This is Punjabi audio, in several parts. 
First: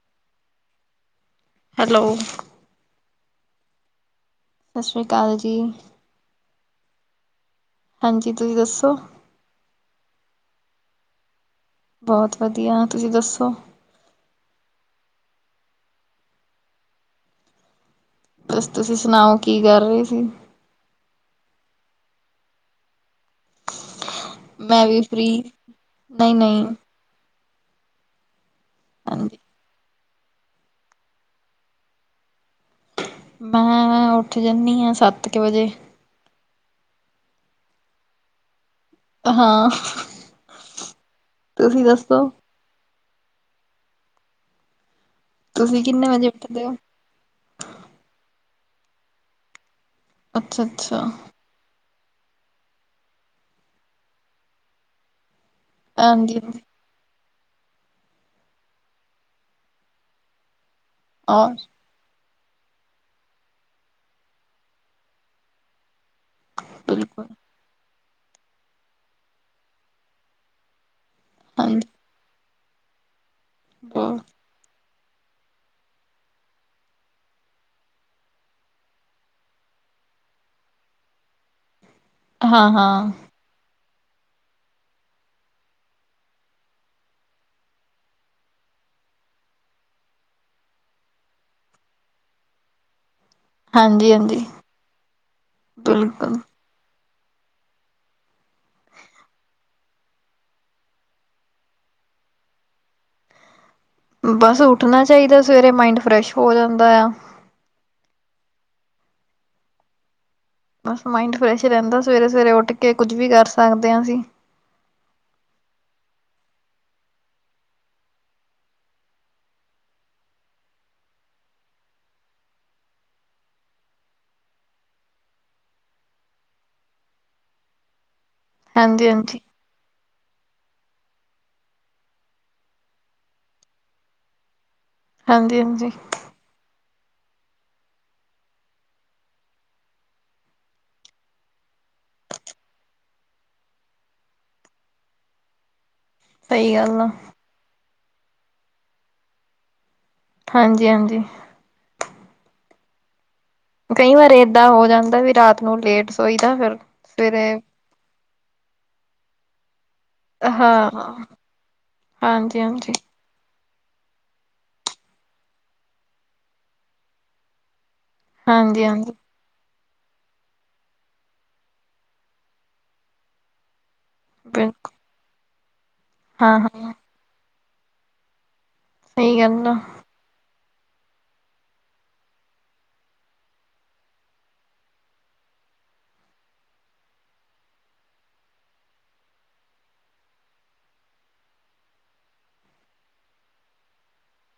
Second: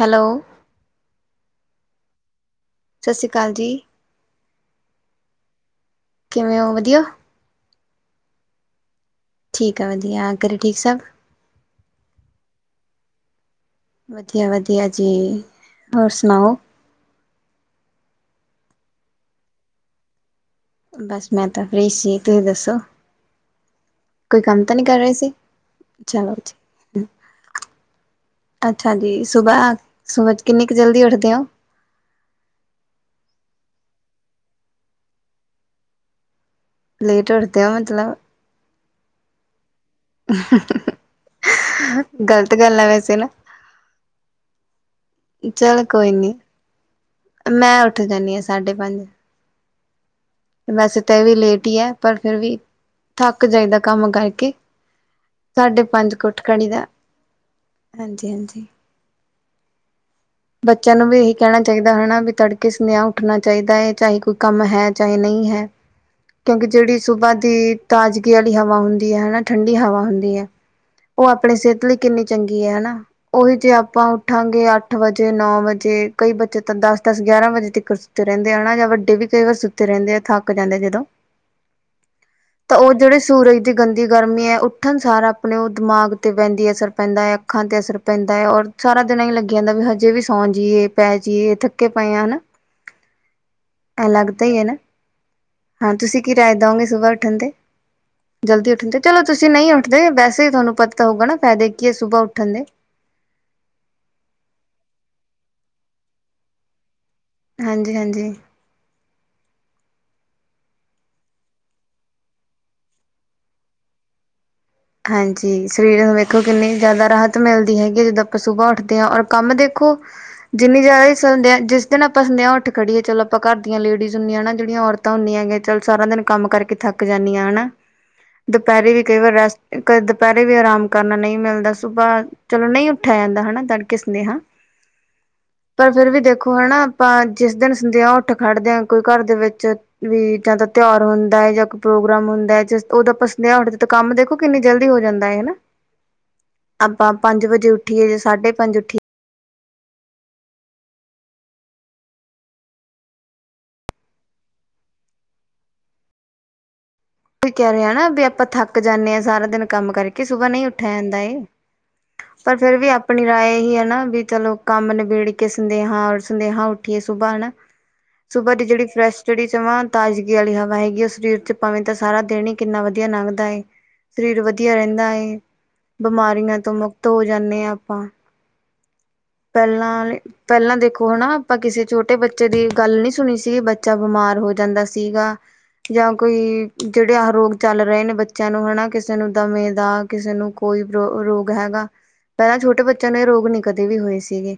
ਹੈਲੋ। ਹੈਲੋ। ਸਸ ਸੀ ਕਾਲ ਜੀ। ਸਸ ਸੀ ਅਕਾਲ ਜੀ। ਕਿਵੇਂ ਹੋ ਵਧੀਆ? ਹਾਂਜੀ, ਤੁਸੀ ਦੱਸੋ? ਠੀਕ ਆ ਵਧੀਆ ਘਰੇ ਠੀਕ ਸਭ ਬਹੁਤ ਵਧੀਆ ਤੁਸੀਂ ਦੱਸੋ? ਵਧੀਆ ਵਧੀਆ ਜੀ, ‌ਹੋਰ ਸੁਣਾਓ ਬਸ ਤੁਸੀਂ ਸੁਣਾਓ ਕੀ ਕਰ ਰਹੇ ਸੀ ਬਸ ਮੈਂ ਤਾਂ ਫ੍ਰੀ ਸੀ ਤੁਸੀਂ ਦੱਸੋ ਕੋਈ ਕੰਮ ਤਾਂ ਨਹੀਂ ਮੈਂ ਕਰ ਵੀ ਰਹੇ ਫ੍ਰੀ, ਸੀ, ਚਲੋ ਨਹੀਂ-ਨਹੀਂ ਜੀ ਅੱਛਾ ਜੀ ਹਾਂਜੀ। ਸੁਬਾਹ ਸੁਬ ਚ ਕਿੰਨੀ ਕ ਜਲਦੀ ਉੱਠਦੇ ਹੋ ਮੈਂ ਉੱਠ ਜਾਣੀ ਆ ਸੱਤ ਕ ਵਜੇ ਲੇਟ ਉੱਠਦੇ ਆ ਮਤਲਬ ਹਾਂ ਤੁਸੀਂ ਦੱਸੋ? ਗ਼ਲਤ ਗੱਲ ਆ ਵੈਸੇ ਨਾ ਤੁਸੀਂ ਚਲ ਕਿੰਨੇ ਕੋਈ ਵਜੇ ਨੀ ਉੱਠਦੇ ਹੋ? ਮੈਂ ਉੱਠ ਜਾਂਦੀ ਆ ਸਾਢੇ ਪੰਜ ਵੈਸੇ ਅੱਛਾ-ਅੱਛਾ, ਤਾਂ ਇਹ ਵੀ ਲੇਟ ਹੀ ਏ ਪਰ ਫਿਰ ਵੀ ਥੱਕ ਜਾਈਦਾ ਕੰਮ ਕਰਕੇ ਸਾਢੇ ਪੰਜ ਕੁ ਉੱਠ ਹਾਂਜੀ-ਹਾਂਜੀ ਖੜੀ ਦਾ, ਹਾਂਜੀ ਹਾਂਜੀ। ਬੱਚਿਆਂ ਨੂੰ ਵੀ ਇਹੀ ਔਰ ਕਹਿਣਾ ਚਾਹੀ ਜਿੱਦਾਂ ਹਨਾ ਵੀ ਤੜਕੇ ਸੁਨੇਹਾ ਉਠਣਾ ਚਾਹੀਦਾ ਐ, ਚਾਹੇ ਕੋਈ ਕੰਮ ਹੈ, ਚਾਹੇ ਨਹੀ ਹੈ। ਕਿਉਂਕਿ ਜਿਹੜੀ ਬਿਲਕੁਲ ਸੁਬਾਹ ਦੀ ਤਾਜ਼ਗੀ ਵਾਲੀ ਹਵਾ ਹੁੰਦੀ ਹੈ ਹਨਾ, ਠੰਡੀ ਹਵਾ ਹੁੰਦੀ ਐ। ਉਹ ਆਪਣੀ ਸਿਹਤ ਹਾਂਜੀ। ਲਈ ਕਿੰਨੀ ਚੰਗੀ ਐ ਹਨਾ, ਉਹੀ ਜੇ ਆਪਾਂ ਉਠਾਂਗੇ ਅੱ ਅੱਠ ਵਜੇ ਨੋ ਵਜੇ ਕਈ ਬੱਚੇ ਤਾਂ ਦਸ-ਦਸ ਗਿਆਰਾਂ ਵਜੇ ਤੱਕ ਸੁੱਤੇ ਰਹਿੰਦੇ ਆ, ਹਨਾ ਜਾਂ ਵੱਡੇ ਵੀ ਕਈ ਵਾਰ ਸੁੱਤੇ ਰਹਿੰਦੇ ਆ ਥੱਕ ਜਾਂਦੇ ਆ ਜਦੋਂ ਤਾਂ ਉਹ ਹਾਂ-ਹਾਂ, ਜਿਹੜੇ ਸੂਰਜ ਇੰਨੀ ਗੰਦੀ ਗਰਮੀ ਏ ਉੱਠਣ ਸਾਰਾ ਆਪਣੇ ਉਹ ਦਿਮਾਗ 'ਤੇ ਵਹਿੰਦੀ ਏ ਅਸਰ ਪੈਂਦਾ ਏ ਅੱਖਾਂ 'ਤੇ ਅਸਰ ਪੈਂਦਾ ਏ ਔਰ ਸਾਰਾ ਦਿਨ ਐਈ ਲੱਗੀ ਜਾਂਦਾ ਵੀ ਹਜੇ ਵੀ ਸੌਂ ਜੀਏ ਪੈ ਜੀਏ ਥੱਕੇ ਪਏ ਆ ਹਨਾ ਅਲੱਗ ਹਾਂਜੀ-ਹਾਂਜੀ ਤੋ ਹੀ ਹੈ ਨਾ ਹਾਂ ਤੁਸੀਂ ਕਿ ਬਿਲਕੁਲ। ਰਾਏ ਦਓਗੇ ਸੁਬਾਹ ਉੱਠਣ ਤੇ ਜਲਦੀ ਉੱਠਣ ਤੇ ਚਲੋ ਤੁਸੀਂ ਨਹੀਂ ਉੱਠਦੇ ਵੈਸੇ ਹੀ ਤੁਹਾਨੂੰ ਪਤਾ ਹੋਊਗਾ ਨਾ ਫਾਇਦੇ ਕੀ ਏ ਸੁਬਾਹ ਉੱਠਣ ਦੇ ਬਸ ਉੱਠਣਾ ਚਾਹੀਦਾ ਸਵੇਰੇ ਮਾਇੰਡ ਫਰੈਸ਼ ਹੋ ਜਾਂਦਾ ਏ ਆ ਹਾਂਜੀ, ਹਾਂਜੀ ਬਸ ਮਾਇੰਡ ਫਰੈਸ਼ ਰਹਿੰਦਾ ਸਵੇਰੇ ਸਵੇਰੇ ਉੱਠ ਕੇ ਕੁੱਝ ਵੀ ਕਰ ਸਕਦੇ ਆ ਅਸੀਂ ਹਾਂਜੀ ਸਰੀਰ ਨੂੰ ਵੇਖੋ ਕਿੰਨੀ ਜ਼ਿਆਦਾ ਰਾਹਤ ਮਿਲਦੀ ਹੈਗੀ ਹੈ ਜਦੋਂ ਆਪਾਂ ਸੁਬਾਹ ਉੱਠਦੇ ਆ ਔਰ ਕੰਮ ਦੇਖੋ ਜਿੰਨੀ ਜ਼ਿਆਦਾ ਹੀ ਸੰਦੇਹਾ ਜਿਸ ਦਿਨ ਆਪਾਂ ਸੰਦੇਹਾਂ ਉੱਠ ਖੜੀਏ ਚਲੋ ਆਪਾਂ ਘਰ ਦੀਆਂ ਲੇਡੀਜ਼ ਹੁੰਦੀਆਂ ਨਾ ਜਿਹੜੀਆਂ ਔਰਤਾਂ ਹੁੰਣਗੀਆ ਚੱਲ ਸਾਰਾ ਦਿਨ ਕੰਮ ਕਰਕੇ ਥੱਕ ਜਾਣੀਆਂ ਹਨਾ ਦੁਪਹਿਰੇ ਵੀ ਕਈ ਵਾਰ ਹਾਂਜੀ-ਹਾਂਜੀ, ਰੈਸਟ ਕਦੇ ਦੁਪਹਿਰੇ ਵੀ ਆਰਾਮ ਕਰਨਾ ਨਹੀਂ ਮਿਲਦਾ ਸੁਬਾਹ ਚਲੋ ਨਹੀਂ ਉੱਠਿਆ ਜਾਂਦਾ ਹਨਾ ਤੜਕੇ ਸਦੇਆ ਹਾਂਜੀ-ਹਾਂਜੀ ਪਰ ਫਿਰ ਵੀ ਦੇਖੋ ਹਨਾ ਆਪਾਂ ਜਿਸ ਦਿਨ ਸੰਦੇਹਾਂ ਉੱਠ ਖੜਦੇ ਆ ਕੋਈ ਘਰ ਦੇ ਵਿੱਚ ਵੀ ਜਾਂ ਤਿਉਹਾਰ ਹੁੰਦਾ ਏ ਜਾਂ ਕੋਈ ਪ੍ਰੋਗਰਾਮ ਹੁੰਦਾ ਏ ਜਿਸ ਉਹਦੋ ਆਪਾਂ ਸੰਦੇਆ ਉੱਠਦੇ ਤਾਂ ਕੰਮ ਦੇਖੋ ਕਿੰਨੀ ਜਲਦੀ ਹੋ ਜਾਂਦਾ ਏ ਨਾ ਸਹੀ ਗੱਲ ਆ। ਆਪਾਂ ਪੰਜ ਵਜੇ ਉੱਠੀਏ ਜਾਂ ਸਾਢੇ ਪੰਜ ਉੱਠੀਏ ਹਾਂਜੀ, ਹਾਂਜੀ ਕਈ ਵਾਰ ਏਦਾਂ ਹੋ ਜਾਂਦਾ ਵੀ ਰਾਤ ਨੂੰ ਲੇਟ ਸੋਈਦਾ ਫੇਰ ਤੁਹੀ ਕਹਿ ਰਹੇ ਨਾ ਵੀ ਆਪਾਂ ਥੱਕ ਜਾਣੇ ਆ ਸਾਰਾ ਦਿਨ ਕੰਮ ਕਰਕੇ ਕਿ ਸੁਬਾਹ ਨਹੀਂ ਹਾਂ, ਉੱਠਿਆ ਜਾਂਦਾ ਏ ਪਰ ਫਿਰ ਵੀ ਹਾਂਜੀ-ਹਾਂਜੀ, ਆਪ ਆਪਣੀ ਰਾਏ ਇਹ ਐ ਨਾ ਵੀ ਚਲੋ ਕੰਮ ਨਿਬੇੜ ਕੇ ਸੰਦੇਹਾਂ ਸੰਦੇਹਾਂ ਉੱਠੀਏ ਸੁਬਾਹ ਹਨਾ ਸੁਬਾਹ ਦੀ ਜਿਹੜੀ ਹਾਂਜੀ-ਹਾਂਜੀ ਫਰੈਸ਼ ਜਿਹੜੀ ਜਵਾਂ ਤਾਜ਼ਗੀ ਵਾਲੀ ਹਵਾ ਹੈਗੀ ਉਹ ਸਰੀਰ ਚ ਭਾਵੇਂ ਤਾਂ ਸਾਰਾ ਦਿਨ ਹੀ ਕਿੰਨਾ ਵਧੀਆ ਲੰਘਦਾ ਏ ਸਰੀਰ ਵਧੀਆ ਬਿਲਕੁਲ ਰਹਿੰਦਾ ਏ ਬਿਮਾਰੀਆਂ ਤੋਂ ਹਾਂ-ਹਾਂ ਮੁਕਤ ਹੋ ਜਾਂਦੇ ਆ ਆਪਾਂ ਸਹੀ ਗੱਲ ਆ ਪਹਿਲਾਂ ਪਹਿਲਾਂ ਦੇਖੋ ਹਨਾ ਆਪਾਂ ਕਿਸੇ ਛੋਟੇ ਬੱਚੇ ਦੀ ਗੱਲ ਨਹੀਂ ਸੁਣੀ ਸੀਗੀ ਬੱਚਾ ਬਿਮਾਰ ਹੋ ਜਾਂਦਾ ਸੀਗਾ ਜਾਂ ਕੋਈ ਜਿਹੜੇ ਆਹ ਰੋਗ ਚੱਲ ਰਹੇ ਨੇ ਬੱਚਿਆਂ ਨੂੰ ਹਨਾ ਕਿਸੇ ਨੂੰ ਦਮੇ ਦਾ ਕਿਸੇ ਨੂੰ ਕੋਈ ਰੋ ਰੋਗ ਹੈਗਾ ਪਹਿਲਾਂ ਛੋਟੇ ਬੱਚਿਆਂ ਨੂੰ ਇਹ ਰੋਗ ਨੀ ਕਦੇ ਵੀ ਹੋਏ ਸੀਗੇ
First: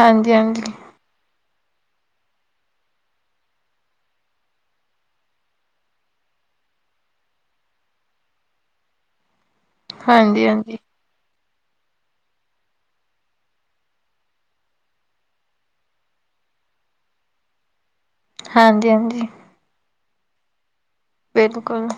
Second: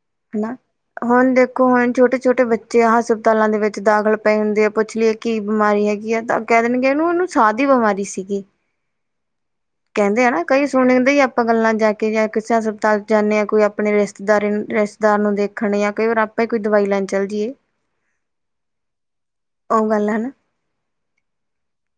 ਹਾਂਜੀ, ਹਨਾ ਹਾਂਜੀ ਹੁਣ ਦੇਖੋ ਹੁਣ ਛੋਟੇ ਛੋਟੇ ਬੱਚੇ ਹਸਪਤਾਲਾਂ ਦੇ ਵਿੱਚ ਦਾਖਲ ਪਏ ਹੁੰਦੇ ਆ ਪੁੱਛਲੀਏ ਕੀ ਬਿਮਾਰੀ ਹੈਗੀ ਆ ਤਾਂ ਕਹਿ ਦੇਣਗੇ ਇਹਨੂੰ ਇਹਨੂੰ ਸਾਹ ਦੀ ਬਿਮਾਰੀ ਸੀਗੀ। ਕਹਿੰਦੇ ਹਨ ਨਾ ਕਈ ਹਾਂਜੀ-ਹਾਂਜੀ, ਸੁਣਦੇ ਹੀ ਆਪਾਂ ਗੱਲਾਂ ਜਾ ਕੇ ਜਾਂ ਕਿਸੇ ਹਸਪਤਾਲ ਜਾਂਦੇ ਹਾਂ ਕੋਈ ਆਪਣੇ ਰਿਸ਼ਤੇਦਾਰੀ ਰਿਸ਼ਤੇਦਾਰ ਨੂੰ ਦੇਖਣ ਜਾਂ ਕਈ ਵਾਰ ਆਪਾਂ ਹੀ ਕੋਈ ਦਵਾਈ ਲੈਣ ਚੱਲ ਜਾਈਏ। ਹਾਂਜੀ ਹਾਂਜੀ। ਉਹ ਗੱਲ ਹੈ ਨਾ। ਬਿਲਕੁਲ।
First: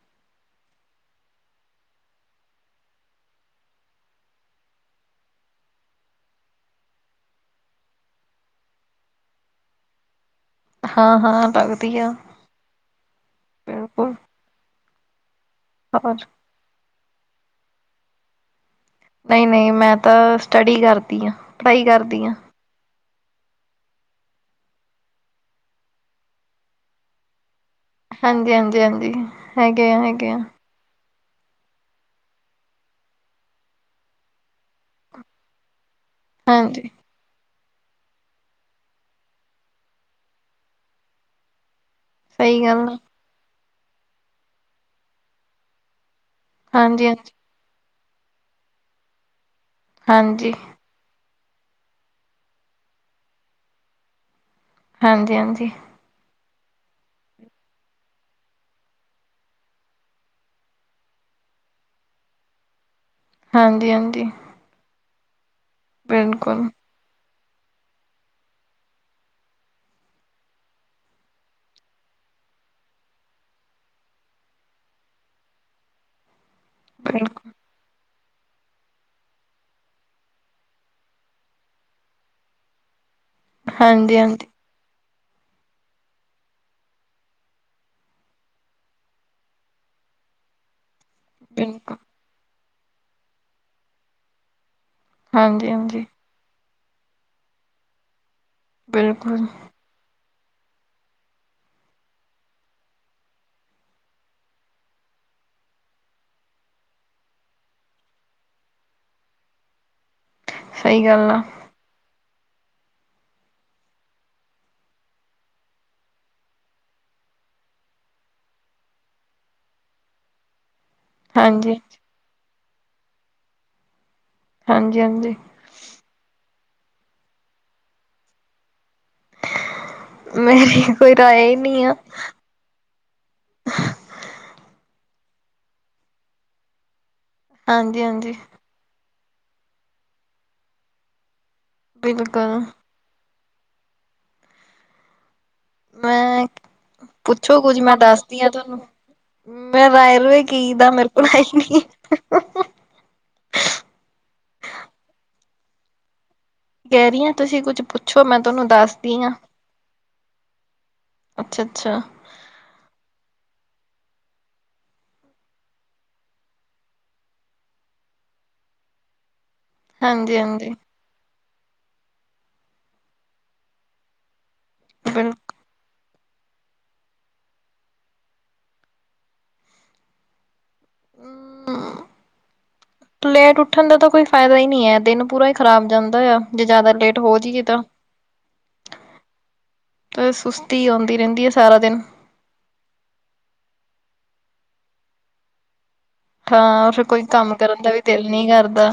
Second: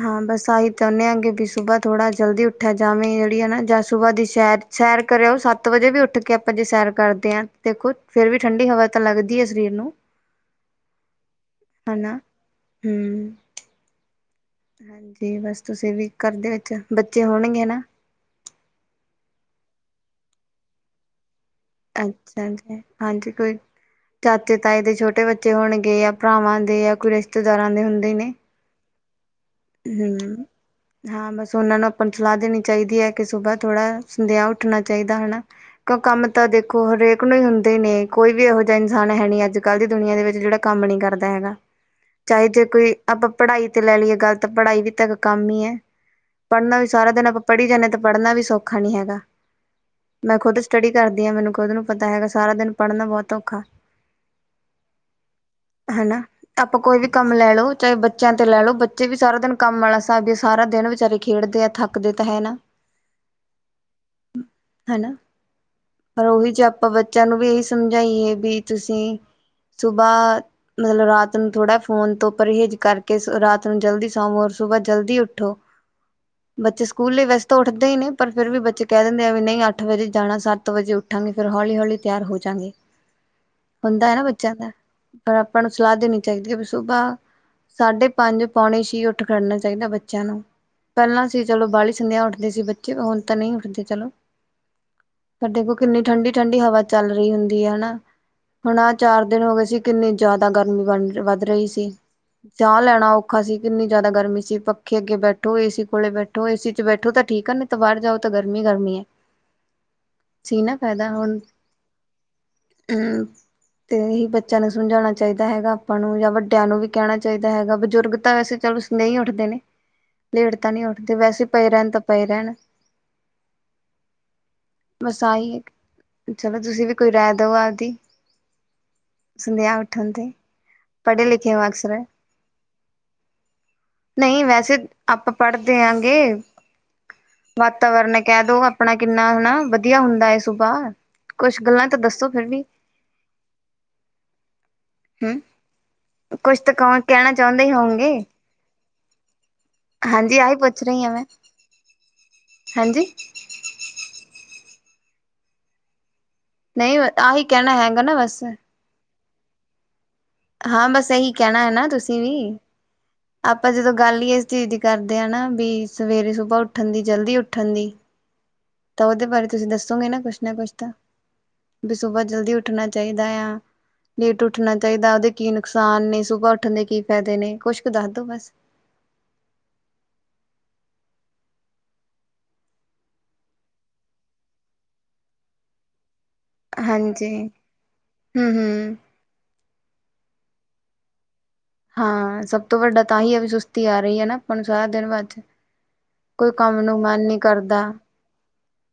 ਹਾਂ ਬਸ ਅਸੀ ਚਾਹੁੰਨੇ ਆਾਂਗੇ ਵੀ ਸੁਬਾਹ ਥੋੜਾ ਜਲਦੀ ਉੱਠਿਆ ਜਾਵੇ ਜਿਹੜੀ ਨਾ ਜਾਂ ਸੁਬਾਹ ਦੀ ਸੈਰ ਸੈਰ ਕਰਿਓ ਸੱਤ ਵਜੇ ਵੀ ਉੱਠ ਉੱਠ ਕੇ ਆਪਾਂ ਜੇ ਸੈਰ ਕਰਦੇ ਹਾਂ ਦੇਖੋ ਫੇਰ ਵੀ ਠੰਢਡੀ ਹਵਾ ਤਾਂ ਲੱਗਦੀ ਹੈ ਸਰੀਰ ਨੂੰ। ਹਾਂ ਹਾਂ ਲੱਗਦੀ ਆ। ਹਨਾ ਹਮ ਬਿਲਕੁਲ ਹਾਂਜੀ ਬਸ ਤੁਸੀਂ ਵੀ ਹੋਰ ਕਰਦੇ ਵਿੱਚ ਬੱਚੇ ਹੋਣਗੇ ਨਾ। ਨਹੀਂ ਨਹੀਂ ਮੈਂ ਤਾਂ ਸਟਡੀ ਕਰਦੀ ਹਾਂ। ਅੱਛਾ ਜੀ ਹਾਂਜੀ ਕੋਈ ਚਾਚੇ ਤਾਏ ਦੇ ਛੋਟੇ ਬੱਚੇ ਹੋਣਗੇ ਜਾਂ ਭਰਾਵਾਂ ਦੇ ਜਾਂ ਕੋਈ ਰਿਸ਼ਤੇਦਾਰਾਂ ਦੇ ਹੁੰ ਹਾਂਜੀ, ਹਾਂਜੀ, ਹਾਂਜੀ ਹੈਗੇ ਆ, ਹੈਗੇ ਆ। ਹੂੰ ਹਾਂ ਬਸ ਉਹਨਾਂ ਨੂੰ ਆਪਾਂ ਸਲਾਹ ਦੇਣੀ ਚਾਹੀਦੀ ਏ ਕਿ ਸੁਬਾਹ ਥੋੜ੍ਹਾ ਸੰਦੇਹਾਂ ਉੱਠਣਾ ਚਾਹੀਦਾ ਹਨਾ ਕਿਉਂ ਕੰਮ ਤਾਂ ਦੇਖੋ ਹਾਂਜੀ ਹਰੇਕ ਹੀ ਹੁੰਦੇ ਨੇ ਕੋਈ ਵੀ ਇਹੋ ਜਿਹਾ ਇਨਸਾਨ ਹੈ ਨੀ ਅੱਜ ਕੱਲ੍ਹ ਦੀ ਦੁਨੀਆਂ ਦੇ ਵਿੱਚ ਜਿਹੜਾ ਕੰਮ ਨੀ ਕਰਦਾ ਹੈਗਾ ਚਾਹੇ ਸਹੀ ਜੇ ਗੱਲ ਕੋਈ ਆ ਆਪਾਂ ਪੜ੍ਹਾਈ ਤੇ ਲੈ ਲਈਏ ਗੱਲ ਤਾਂ ਪੜ੍ਹਾਈ ਵੀ ਤੇ ਇੱਕ ਕੰਮ ਹੀ ਏ ਪੜ੍ਹਨਾ ਵੀ ਹਾਂਜੀ ਸਾਰਾ ਦਿਨ ਆਪਾਂ ਪੜ੍ਹੀ ਜਾਂਦੇ ਹਾਂ ਤੇ ਪੜ੍ਹਨਾ ਵੀ ਸੌਖਾ ਨਹੀਂੀ ਹੈਗਾ ਮੈਂ ਹਾਂਜੀ ਖੁਦ ਸਟੱਡੀ ਕਰਦੀ ਹਾਂ ਮੈਨੂੰ ਖੁਦ ਨੂੰ ਪਤਾ ਹੈਗਾ ਸਾਰਾ ਦਿਨ ਪੜ੍ਹਨਾ ਬਹੁਤ ਔਖਾ ਹਾਂਜੀ ਹਾਂਜੀ। ਹਨਾ ਆਪਾਂ ਕੋਈ ਵੀ ਕੰਮ ਲੈ ਲਓ ਚਾਹੇ ਬੱਚਿਆਂ ਤੇ ਲੈ ਲਓ। ੇ ਵੀ ਸਾਰਾ ਦਿਨ ਕੰਮ ਵਾਲਾ ਸਾ ਵੀ ਸਾਰਾ ਦਿਨ ਵਿਚਾਰੇ ਖੇਡਦੇ ਆ ਥੱਕਦੇ ਤਾਂ ਹੈ ਨਾ। ਹਾਂਜੀ ਹਾਂਜੀ। ਹਨਾ ਪਰ ਉਹੀ ਚ ਬਿਲਕੁਲ ਆਪਾਂ ਬੱਚਿਆਂ ਨੂੰ ਵੀ ਇਹੀ ਸਮਝਾਈਏ ਵੀ ਤੁਸੀਂ ਸੁਬਾਹ ਮਤਲਬ ਰਾਤ ਨੂੰ ਥੋੜਾ ਫੋਨ ਤੋਂ ਪਰਹੇਜ ਕਰਕੇ ਰਾਤ ਜਲਦੀ ਸਵੋ ਰ ਸੁਬਾਹ ਜਲਦੀ ਉੱਠੋ ਬੱਚੇ ਸਕੂਲੇ ਵੈਸੇ ਬਿਲਕੁਲ ਤਾਂ ਉੱਠਦੇ ਹੀ ਨੇ। ਪਰ ਫਿਰ ਵੀ ਬੱਚੇ ਕਹਿ ਦਿੰਦੇ ਆ ਵੀ ਨਹੀਂ ਅੱਠ ਵਜੇ ਜਾਣਾ ਸੱਤ ਵਜੇ ਉੱਠਾਂਗੇ ਫੇਿਰ ਹੌਲੀ ਹੌਲੀ ਤਿਆਰ ਹੋ ਜਾਂਗੇ। ਹੁੰਦਾ ਹੈ ਹਾਂਜੀ ਨਾ ਹਾਂਜੀ ਬੱਚਿਆਂ ਦਾ। ਪਰ ਆਪਾਂ ਨੂੰ ਸਲਾਹ ਦੇਣੀ ਚਾਹੀਦੀ ਹੈ ਵੀ ਸੁਬਾ ਸਾਢੇ ਪੰਜ [unintelligible] ਪਾਉਣੀ ਸੀ ਉੱਠ ਖੜਨਾ ਚਾਹੀਦਾ ਬੱਚਿਆਂ ਨੂੰ ਪਹਿਲਾਂ ਸੀ ਚਲੋ ਬਾਲੀ ਬਿਲਕੁਲ ਸੰਧਿਆ ਉੱਠਦੇ ਸੀ। ਹੁਣ ਤਾਂ ਨਹੀਂ ਉੱਠਦੇ ਚਲੋ ਤੁਹਾਡੇ ਹਾਂਜੀ ਕੋੋ ਕਿੰਨੀ ਹਾਂਜੀ ਠੰਡੀ ਠੰਢਡੀ ਹਵਾ ਚੱਲ ਰਹੀ ਹੁੰਦੀ ਹੈ ਹਨਾ ਹੁਣ ਆਹ ਚਾਰ ਦਿਨ ਬਿਲਕੁਲ ਹੋ ਗਏ ਸੀ। ਕਿੰਨੀ ਜ਼ਿਆਦਾ ਗਰਮੀ ਬਣ ਵੱਧ ਰਹੀ ਸੀ ਸਾਹ ਲੈਣਾ ਉ ਪਔੱਖਾ ਸੀ ਕਿੰਨੀ ਜ਼ਿਆਦਾ ਗਰਮੀ ਸੀ ਪੱਖੇ ਅੱਗੇ ਬੈਠੋ ਏਸੀ ਕੋਲੇ ਬੈਠੋ ਏਸੀ ਚ ਬੈਠੋ ਤਾਂ ਠੀਕ ਨਿ ਤਾਂ ਬਾਹਰ ਜਾਓ ਤਾਂ ਗਰਮੀ ਗਰਮੀ ਹੈ ਸੀ ਨਾ ਸਹੀ ਫਾਇਦਾ ਗੱਲ ਹੁਣ ਆ [unintelligible] ਤੇ ਹੀ ਬੱਚਿਆਂ ਨੂੰ ਸਮਝਾਉਣਾ ਚਾਹੀਦਾ ਹੈਗਾ ਆਪਾਂ ਨੂੰ ਜਾਂ ਵੱਡਿਆਂ ਨੂੰ ਵੀ ਕਹਿਣਾ ਚਾਹੀਦਾ ਹੈਗਾ ਬਜ਼ੁਰਗ ਤਾਂ ਵੈਸੇ ਚਲ ਨਹੀਂ ਉੱਠਦੇ ਨੇ ਲੇੜ ਤਾਂ ਨਹੀਂ ਉੱਠਦੇ ਵੈਸੇ ਪਏ ਹਾਂਜੀ ਰਹਿਣ ਤਾਂ ਪਰਨ ਹਾਂਜੀ ਹਾਂਜੀ ਵਸਾਈ ਚਲੋ ਤੁਸੀਂ ਵੀ ਕੋਈ ਰਹਿ ਦਿਵਾਤੀ ਸੰਧਿਆ ਉਠ ਤੇ ਮੇਰੀ ਕੋਈ ਪੜੇ ਰਾਏ ਲਿਖੇ ਹੀ ਨਹੀਂ ਆ ਵਾਸਰਾ। ਨਈ ਵੈਸੇ ਅਪਾਂ ਪੜਦੇਆਂਗੇ ਹਾਂਜੀ ਵਾਤਾਵਰਨ ਹਾਂਜੀ ਕੈ ਦੋ ਅਪਣਾ ਕਿੰਨਾ ਹੈਣਾ ਵਦੀਆ ਹੁੰਦਾ ਐ ਸੁਬਾਹ ਕੁਛ ਗੱਲਾਂ ਤੇ ਦੱਸੋ ਫਿਰ ਬਿਲਕੁਲ ਵੀ ਹੁ, ਮੈਂ ਕੁਛ ਤਾਂ ਕਣ ਕਹਿਣਾ ਪੁੱਛੋ ਚਾਹੁੰਦੇ ਕੁੱਝ ਹੋ। ਮੈਂ ਦੱਸਦੀ ਆ ਤੁਹਾਨੂੰ ਮੈਂ ਰਾਇ ਹਾਂਜੀ ਰਏ ਆਹੀ ਪੁੱਛ ਕੀਦਾ ਰਹੀ ਹਾਂ ਮੈਂ ਮੇਰੇ ਹੈਕੋ ਨੀ [inaudible] ਨਹੀਂ ਕਹਿ ਰਹੀ ਹਾਂ ਆਹੀ ਤੁਸੀਂ ਕਹਿਣਾ ਕੁੱਝ ਹੈਗਾ ਨਾ ਪੁੱਛੋ ਮੈਂ ਬਸ। ਤੁਹਾਨੂੰ ਦੱਸਦੀ ਹਾਂ। ਹਾਂ ਬਸ ਇਹੀ ਅੱਛਾ ਕਹਿਣਾ ਹੈ ਨਾ ਅੱਛਾ ਤੁਸੀਂ ਵੀ ਆਪਾਂ ਜਦੋਂ ਗੱਲ ਹੀ ਇਸ ਚੀਜ਼ ਦੀ ਕਰਦੇ ਹਾਂ ਨਾ ਵੀ ਸਵੇਰੇ ਸੁਬਾਹ ਉੱਠਣ ਦੀ ਜਲਦੀ ਉੱਠਣ ਦੀ ਤਾਂ ਉਹਦੇ ਬਾਰੇ ਤੁਸੀਂ ਦੱਸੋਗੇ ਨਾ ਕੁਛ ਹਾਂਜੀ ਨਾ ਹਾਂਜੀ ਕੁਛ ਤਾਂ ਵੀ ਸੁਬਾਹ ਜਲਦੀ ਉੱਠਣਾ ਚਾਹੀਦਾ ਆ ਲੇਟ ਉੱਠਣਾ ਚਾਹੀਦਾ ਉਹਦੇ ਕੀ ਨੁਕਸਾਨ ਨੇ ਸੁਬਾ ਉੱਠਣ ਦੇ ਕੀ ਫਾਇਦੇ ਨੇ ਕੁਛ ਕੁ ਦੱਸ ਦੋ ਬਸ [inaudible] ਪਰ ਲੇਟ ਉੱਠਣ ਦਾ ਤਾਂ ਕੋਈ ਫਾਇਦਾ ਹੀ ਨਹੀਂ ਹੈ ਦਿਨ ਪੂਰਾ ਹੀ ਖ਼ਰਾਬ ਜਾਂਦਾ ਆ ਜੇ ਜ਼ਿਆਦਾ ਲੇਟ ਹਾਂਜੀ ਹੋ ਜਾਈਏ ਤਾਂ ਹਮ ਹਮ ਅ ਸੁਸਤੀ ਆਉਂਦੀ ਰਹਿੰਦੀ ਹੈ ਸਾਰਾ ਦਿਨ ਹਾਂ ਸਭ ਤੋਂ ਵੱਡਾ ਤਾਂਹੀ ਹੈ ਵੀ ਸੁਸਤੀ ਆ ਰਹੀ ਹੈ ਨਾ ਆਪਾਂ ਨੂੰ ਸਾਰਾ ਦਿਨ ਬਾਅਦ ਚ ਕੋਈ ਕੰਮ ਹਾਂ ਨੂੰ ਫੇਰ ਕੋਈ ਮਨ ਨੀ ਕੰਮ ਕਰਨ ਕਰਦਾ ਦਾ ਵੀ ਦਿਲ ਨੀ ਕਰਦਾ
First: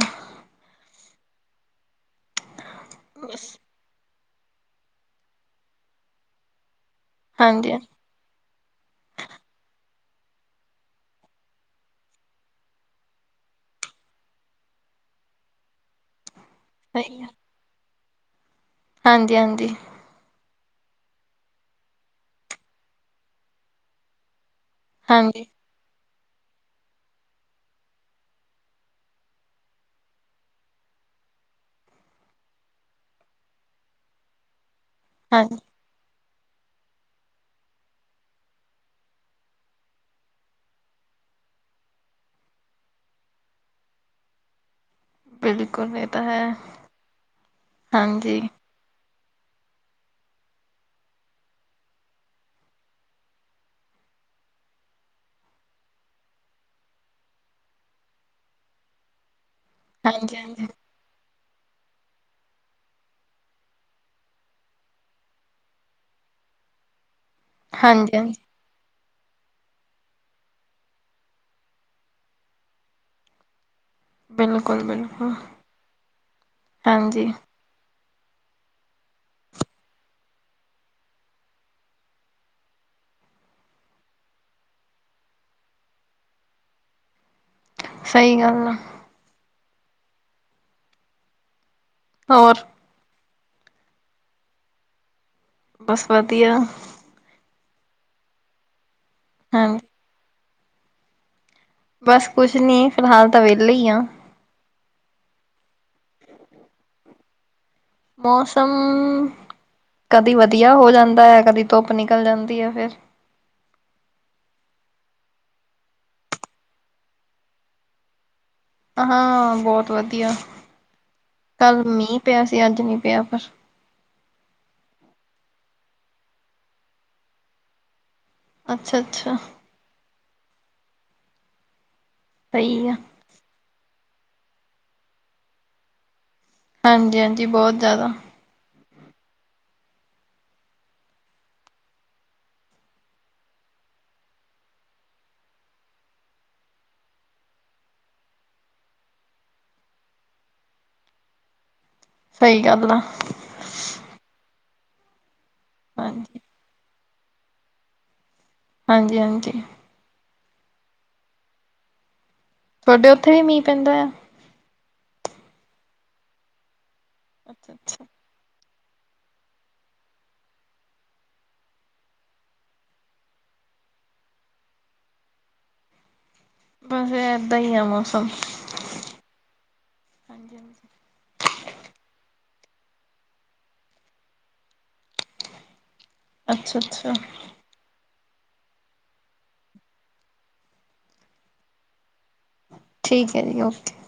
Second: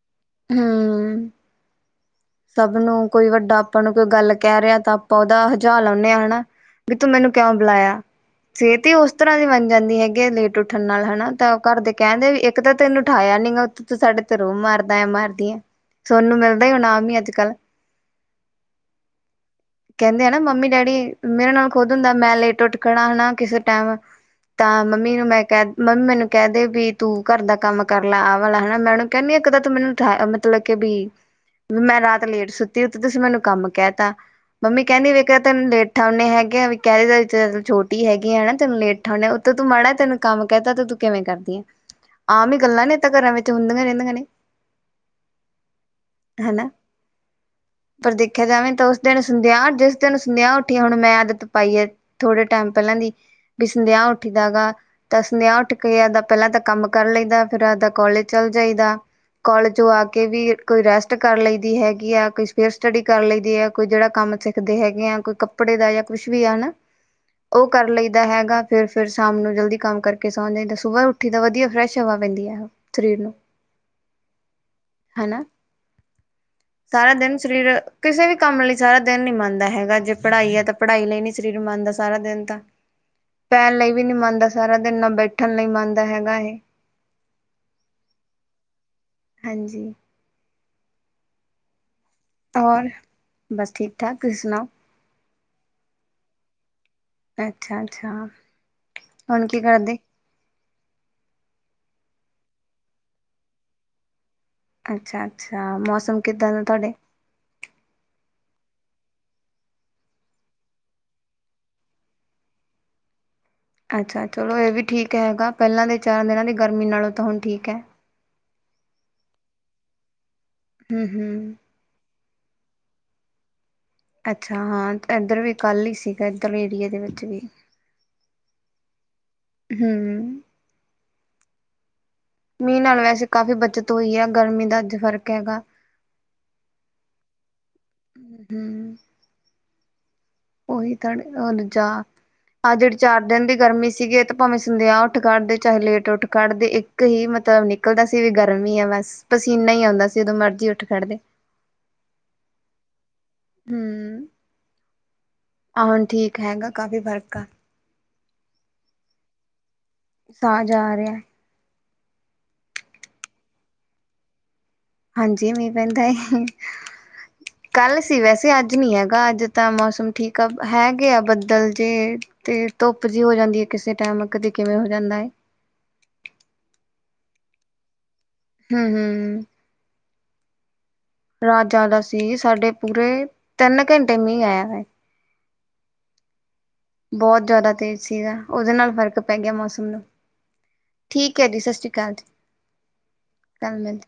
ਹਮ ਸਭ ਨੂੰ ਕੋਈ ਵੱਡਾ ਆਪਾਂ ਨੂੰ ਕੋਈ ਗੱਲ ਕਹਿ ਰਿਹਾ ਤਾਂ ਆਪਾਂ ਉਹਦਾ ਹਜਾ ਲਾਦੇ ਹਾਂ ਹਨਾ ਵੀ ਤੂੰ ਮੈਨੂੰ ਕਿਉਂ ਹਾਂਜੀ ਬੁਲਾਇਆ ਸਿਹਤ ਹੀ ਉਸ ਤਰ੍ਹਾਂ ਦੀ ਬਣ ਜਾਂਦੀ ਹੈਗੀ ਆ ਲੇਟ ਉੱਠਣ ਨਾਲ ਹਨਾ ਤਾਂ ਘਰ ਦੇ ਕਹਿਣਦੇ ਵੀ ਇੱਕ ਤਾਂ ਤੈਨੂੰ ਉਠਾਇਆ ਨੀ ਤੂੰ ਸਾਡੇ ਧਰੋਂ ਮਾਰਦਾ ਆ ਮਾਰਦੀ ਆ। ਤੁੋਨੂੰ ਮਿਲਦਾ ਉਹਨਾਮ ਹੀ ਅੱਜ ਕੱਲ ਹਾਂਜੀ ਹਾਂਜੀ। ਕਹਿੰਦੇ ਆ ਨਾ ਮੰਮੀ ਡੈਡੀ ਮੇਰੇ ਨਾਲ ਖੁਦ ਹੁੰਦਾ ਮੈਂ ਲੇਟ ਉੱਠ ਖਣਾ ਹੈ ਕਿਸੇ ਟਾਈਮ ਤਾਂ ਮੰਮੀ ਨੂੰ ਮੈਂ ਹਾਂਜੀ ਕਹਿ ਮੰਮੀ ਮੈਨੂੰ ਕਹਿ ਦੇ ਵੀ ਤੂੰ ਘਰ ਦਾ ਕੰਮ ਕਰ ਲੈ ਆ ਵਾਲਾ ਹਨਾ ਮੈਂ ਉਹਨੂੰ ਕਹਿੰਦੀ ਇੱਕ ਤਾਂ ਤੂੰ ਮੈਨੂੰ ਠ ਮਤਲਬ ਕੇ ਵੀ ਵੀ ਮੈਂ ਰਾਤ ਲੇਟ ਸੁੱਤੀ ਤੁਸੀਂ ਮੈਨੂੰ ਕੰਮ ਕਹਿ ਤਾ ਮੰਮੀ ਕਹਿੰਦੀ ਵੇਖਿਆ ਹਾਂਜੀ ਤੈਨੂੰ ਲੇਟ ਉਠਾਉਂਦੇ ਹੈਗੇ ਵੀ ਕਹਿੰਦੇ ਤ ਛੋਟੀ ਹੈਗੀ ਆ ਹੈ ਨਾ ਤੈਨ ਲੇ ਉਠਾਉਂਦੇ ਉੱਤੇ ਤੂੰ ਮਾੜਾ ਤੈਨ ਕੰਮ ਕਹਿ ਤਤਾ ਤੂੰ ਕਿਵੇਂ ਕਰਦੀਆਂ ਆਮ ਹੀ ਗੱਲਾਂ ਨੇ ਤਾਂ ਘਰਾਂ ਵਿੱਚ ਹੁੰਦੀਆਂ ਰਹਿੰਦੀਆਂ ਨੇ ਬਿਲਕੁਲ ਨਹੀਂ ਤਾਂ ਹੈ। ਹਨਾ ਪਰ ਹਾਂਜੀ ਦੇਖਿਆ ਜਾਵੇ ਤਾਂ ਉਸ ਤੈਨ ਸੰਦਿਆ ਜਿਸ ਤੈਨ ਸੰਦਿਆ ਉੱਠੀ ਹੁਣ ਮੈਂ ਆਦਤ ਪਾਈ ਹੈ ਥੋੜੇ ਟਾਈਮ ਪਹਿਲਾਂ ਦੀ ਵੀ ਸੰਦੇਹਾ ਉੱਠੀਦਾ ਗਾ ਤਾਂ ਸੁਨੇਹਾ ਉੱਠ ਕੇ ਆਪਦਾ ਪਹਿਲਾਂ ਤਾਂ ਕੰਮ ਕਰ ਲਈਦਾ ਫਿਰ ਆਪਦਾ ਕੋਲਜ ਚੱਲ ਜਾਈਦਾ ਕੋਲਜ ਚ ਆ ਕੇ ਹਾਂਜੀ ਵੀ ਹਾਂਜੀ ਕੋਈ ਰੈਸਟ ਕਰ ਲਈ ਦੀ ਹੈਗੀ ਆ ਕੋਈ ਫੇਰ ਸਟੱਡੀ ਕਰ ਲਈ ਦੀ ਆ ਕੋਈ ਜਿਹੜਾ ਕੰਮ ਸਿੱਖਦੇ ਹੈਗੇ ਆ ਕੋਈ ਕੱਪੜੇ ਦਾ ਜਾਂ ਕੁਛ ਵੀ ਆਾ ਉਹ ਕਰ ਹਾਂਜੀ ਲਈਦਾ ਹਾਂਜੀ ਹੈਗਾ ਫੇਰ ਫਿਰ ਸ਼ਾਮ ਨੂੰ ਜਲਦੀ ਕੰਮ ਕਰਕੇ ਸੌ ਜਾਂਦਾ ਸੁਬਾਹ ਉੱਠੀ ਤਾਂ ਵਧੀਆ ਫਰੈਸ਼ ਹਵਾ ਪੈਂਦੀ ਹੈ ਤ੍ਰ ਨੂੰ ਬਿਲਕੁਲ ਬਿਲਕੁਲ ਹਨਾ ਸਾਰਾ ਹਾਂਜੀ ਦਿਨ ਸਰੀਰ ਕਿਸੇ ਵੀ ਕੰਮ ਲਈ ਸਾਰਾ ਦਿਨ ਨੀ ਮੰਨਦਾ ਹੈਗਾ ਜੇ ਪੜ੍ਹਾਈ ਆ ਤਾਂ ਪੜ੍ਹਾਈ ਲਈ ਨੀ ਸਰੀਰ ਮੰਨਦਾ ਸਾਰਾ ਦਿਨ ਤਾਂ ਪੈਣ ਲਈ ਵੀ ਨੀ ਮੰਨਦਾ ਸਾਰਾ ਦਿਨ ਨਾਲ ਬੈਠਣ ਲਈ ਮੰਨਦਾ ਹੈਗਾ ਇਹ ਸਹੀ ਗੱਲ ਐ। ਹਾਂਜੀ। ਹੋਰ ਬਸ ਠੀਕ ਠਾਕ, ਤੁਸੀਂ ਸੁਨਾਓ। ਬਸ ਵਧੀਆ। ਅੱਛਾ-ਅੱਛਾ, ਹੁਨ ਕੀ ਹਾਂਜੀ ਕਰਦੇ? ਬਸ ਕੁਛ ਨੀ, ਫਿਲਹਾਲ ਤਾਂ ਵੇਲੇ ਈ ਆਂ। ਅੱਛਾ-ਅੱਛਾ, ਮੌਸਮ ਕਿੱਦਾਂ ਦਾ ਤੁਹਾਡੇ? ਮੌਸਮ ਕਦੀ ਵਧੀਆ ਹੋ ਜਾਂਦਾ ਐ, ਕਦੀ ਧੁੱਪ ਨਿਕਲ ਜਾਂਦੀ ਐ ਫੇਰ। ਅੱਛਾ ਚਲੋ ਇਹ ਵੀ ਠੀਕ ਹੈਗਾ, ਪਹਿਲਾਂ ਦੇ ਚਾਰਾਂ ਦਿਨਾਂ ਦੀ ਗਰਮੀ ਨਾਲੋਂ ਤਾਂ ਹੁਨ ਠੀਕ ਐ। ਹਾਂ ਬੋਤ ਵਧੀਆ। ਹੂੰ-ਹੂੰ। ਕੱਲ ਮੀਂਹ ਪਿਆ ਸੀ, ਅੱਜ ਨੀ ਪਿਆ ਪਰ। ਅੱਛਾ ਹਾਂ, ਏਧਰ ਵੀ ਕੱਲ ਈ ਸੀਗਾ, ਏਧਰ ਵੀ ਏਰੀਏ ਦੇ ਵਿੱਚ ਵੀ। ਅੱਛਾ-ਅੱਛਾ। ਹੂੰ। ਮੀਂਹ ਸਹੀ ਆ ਨਾਲ ਵੈਸੇ ਕਾਫ਼ੀ ਬੱਚਤ ਹੋਈ ਐ, ਗਰਮੀ ਦਾ ਅੱਜ ਫ਼ਰਕ ਹੈਗਾ। ਹਾਂਜੀ-ਹਾਂਜੀ, ਬੋਤ ਜਾਦਾ। ਹਮ [unintelligible] ਆਹ ਜਿਹੜੀ ਚਾਰ ਦਿਨ ਦੀ ਗਰਮੀ ਸੀਗੀ ਤੇ ਭਾਵੇਂ ਸੰਧਿਆ ਉੱਠ ਕੱਢਦੇ, ਚਾਹੇ ਲੇਟ ਉੱਠ ਕੱਢਦੇ ਇੱਕ ਹੀ ਮਤਲਬ ਨਿਕਲਦਾ ਸੀ ਵੀ ਗਰਮੀ ਆ ਬਸ, ਪਸੀਨਾ ਹੀ ਆਉਂਦਾ ਸੀ ਉਦੋਂ ਮਰਜ਼ੀ ਉੱਠ ਖੜਦੇ। ਸਹੀ ਗੱਲ ਆ। ਹੂੰ, ਆਹ ਹੁਨ ਠੀਕ ਹਾਂਜੀ ਹੈਗਾ, ਕਾਫੀ ਫਰਕ ਆ। ਹਾਂਜੀ-ਹਾਂਜੀ। ਸਾਾਹ ਜਾ ਆ ਰੇਯਾ ਐ। ਤੁਹਾਡੇ ਓਥੇ ਵੀ ਮੀਂਹ ਪੈਂਦਾ ਐ? ਹਾਂਜੀ ਮੀਂਹ ਪੈਂਦਾ ਐ, ਅੱਛਾ ਕੱਲ ਅੱਛਾ ਸੀ ਵੈਸੇ ਅੱਜ ਨਹੀਂ ਹੈਗਾ, ਅੱਜ ਤਾਂ ਮੌਸਮ ਠੀਕ ਆ, ਹੈਗੇ ਆ ਬੱਦਲ ਜੇ। ਤੇ ਧੁੱਪ ਜੀ ਹੋ ਜਾਂਦੀ ਐ ਕਿਸੇ ਟਾਈਮ, ਕਦੇ ਕਿਵੇਂ ਹੋ ਜਾਂਦਾ ਐ। ਬਸ ਫੇਰ ਏਦਾਂ ਹੀ ਐ ਮੌਸਮ। ਹੂੰ-ਹੂੰ। ਹਾਂਜੀ-ਹਾਂਜੀ। ਰਾਤ ਜਾਦਾ ਸੀ, ਸਾਡੇ ਪੂਰੇ ਤਿੰਨ ਘੰਟੇ ਮੀਂਹ ਆਇਆ ਵੇ। ਅੱਛਾ ਅੱਛਾ ਬੋਤ ਜ਼ਿਆਦਾ ਤੇਜ਼ ਸੀਗਾ, ਉਹਦੇ ਨਾਲ ਫ਼ਰਕ ਪੈ ਗਿਆ ਮੌਸਮ ਨੂੰ, ਠੀਕ ਹੈ ਜੀ ਸਤਿ ਸ਼੍ਰੀ ਅਕਾਲ ਜੀ। ਠੀਕ ਐ ਜੀ, ਕੱਲ ਓਕੇ। ਮਿਲ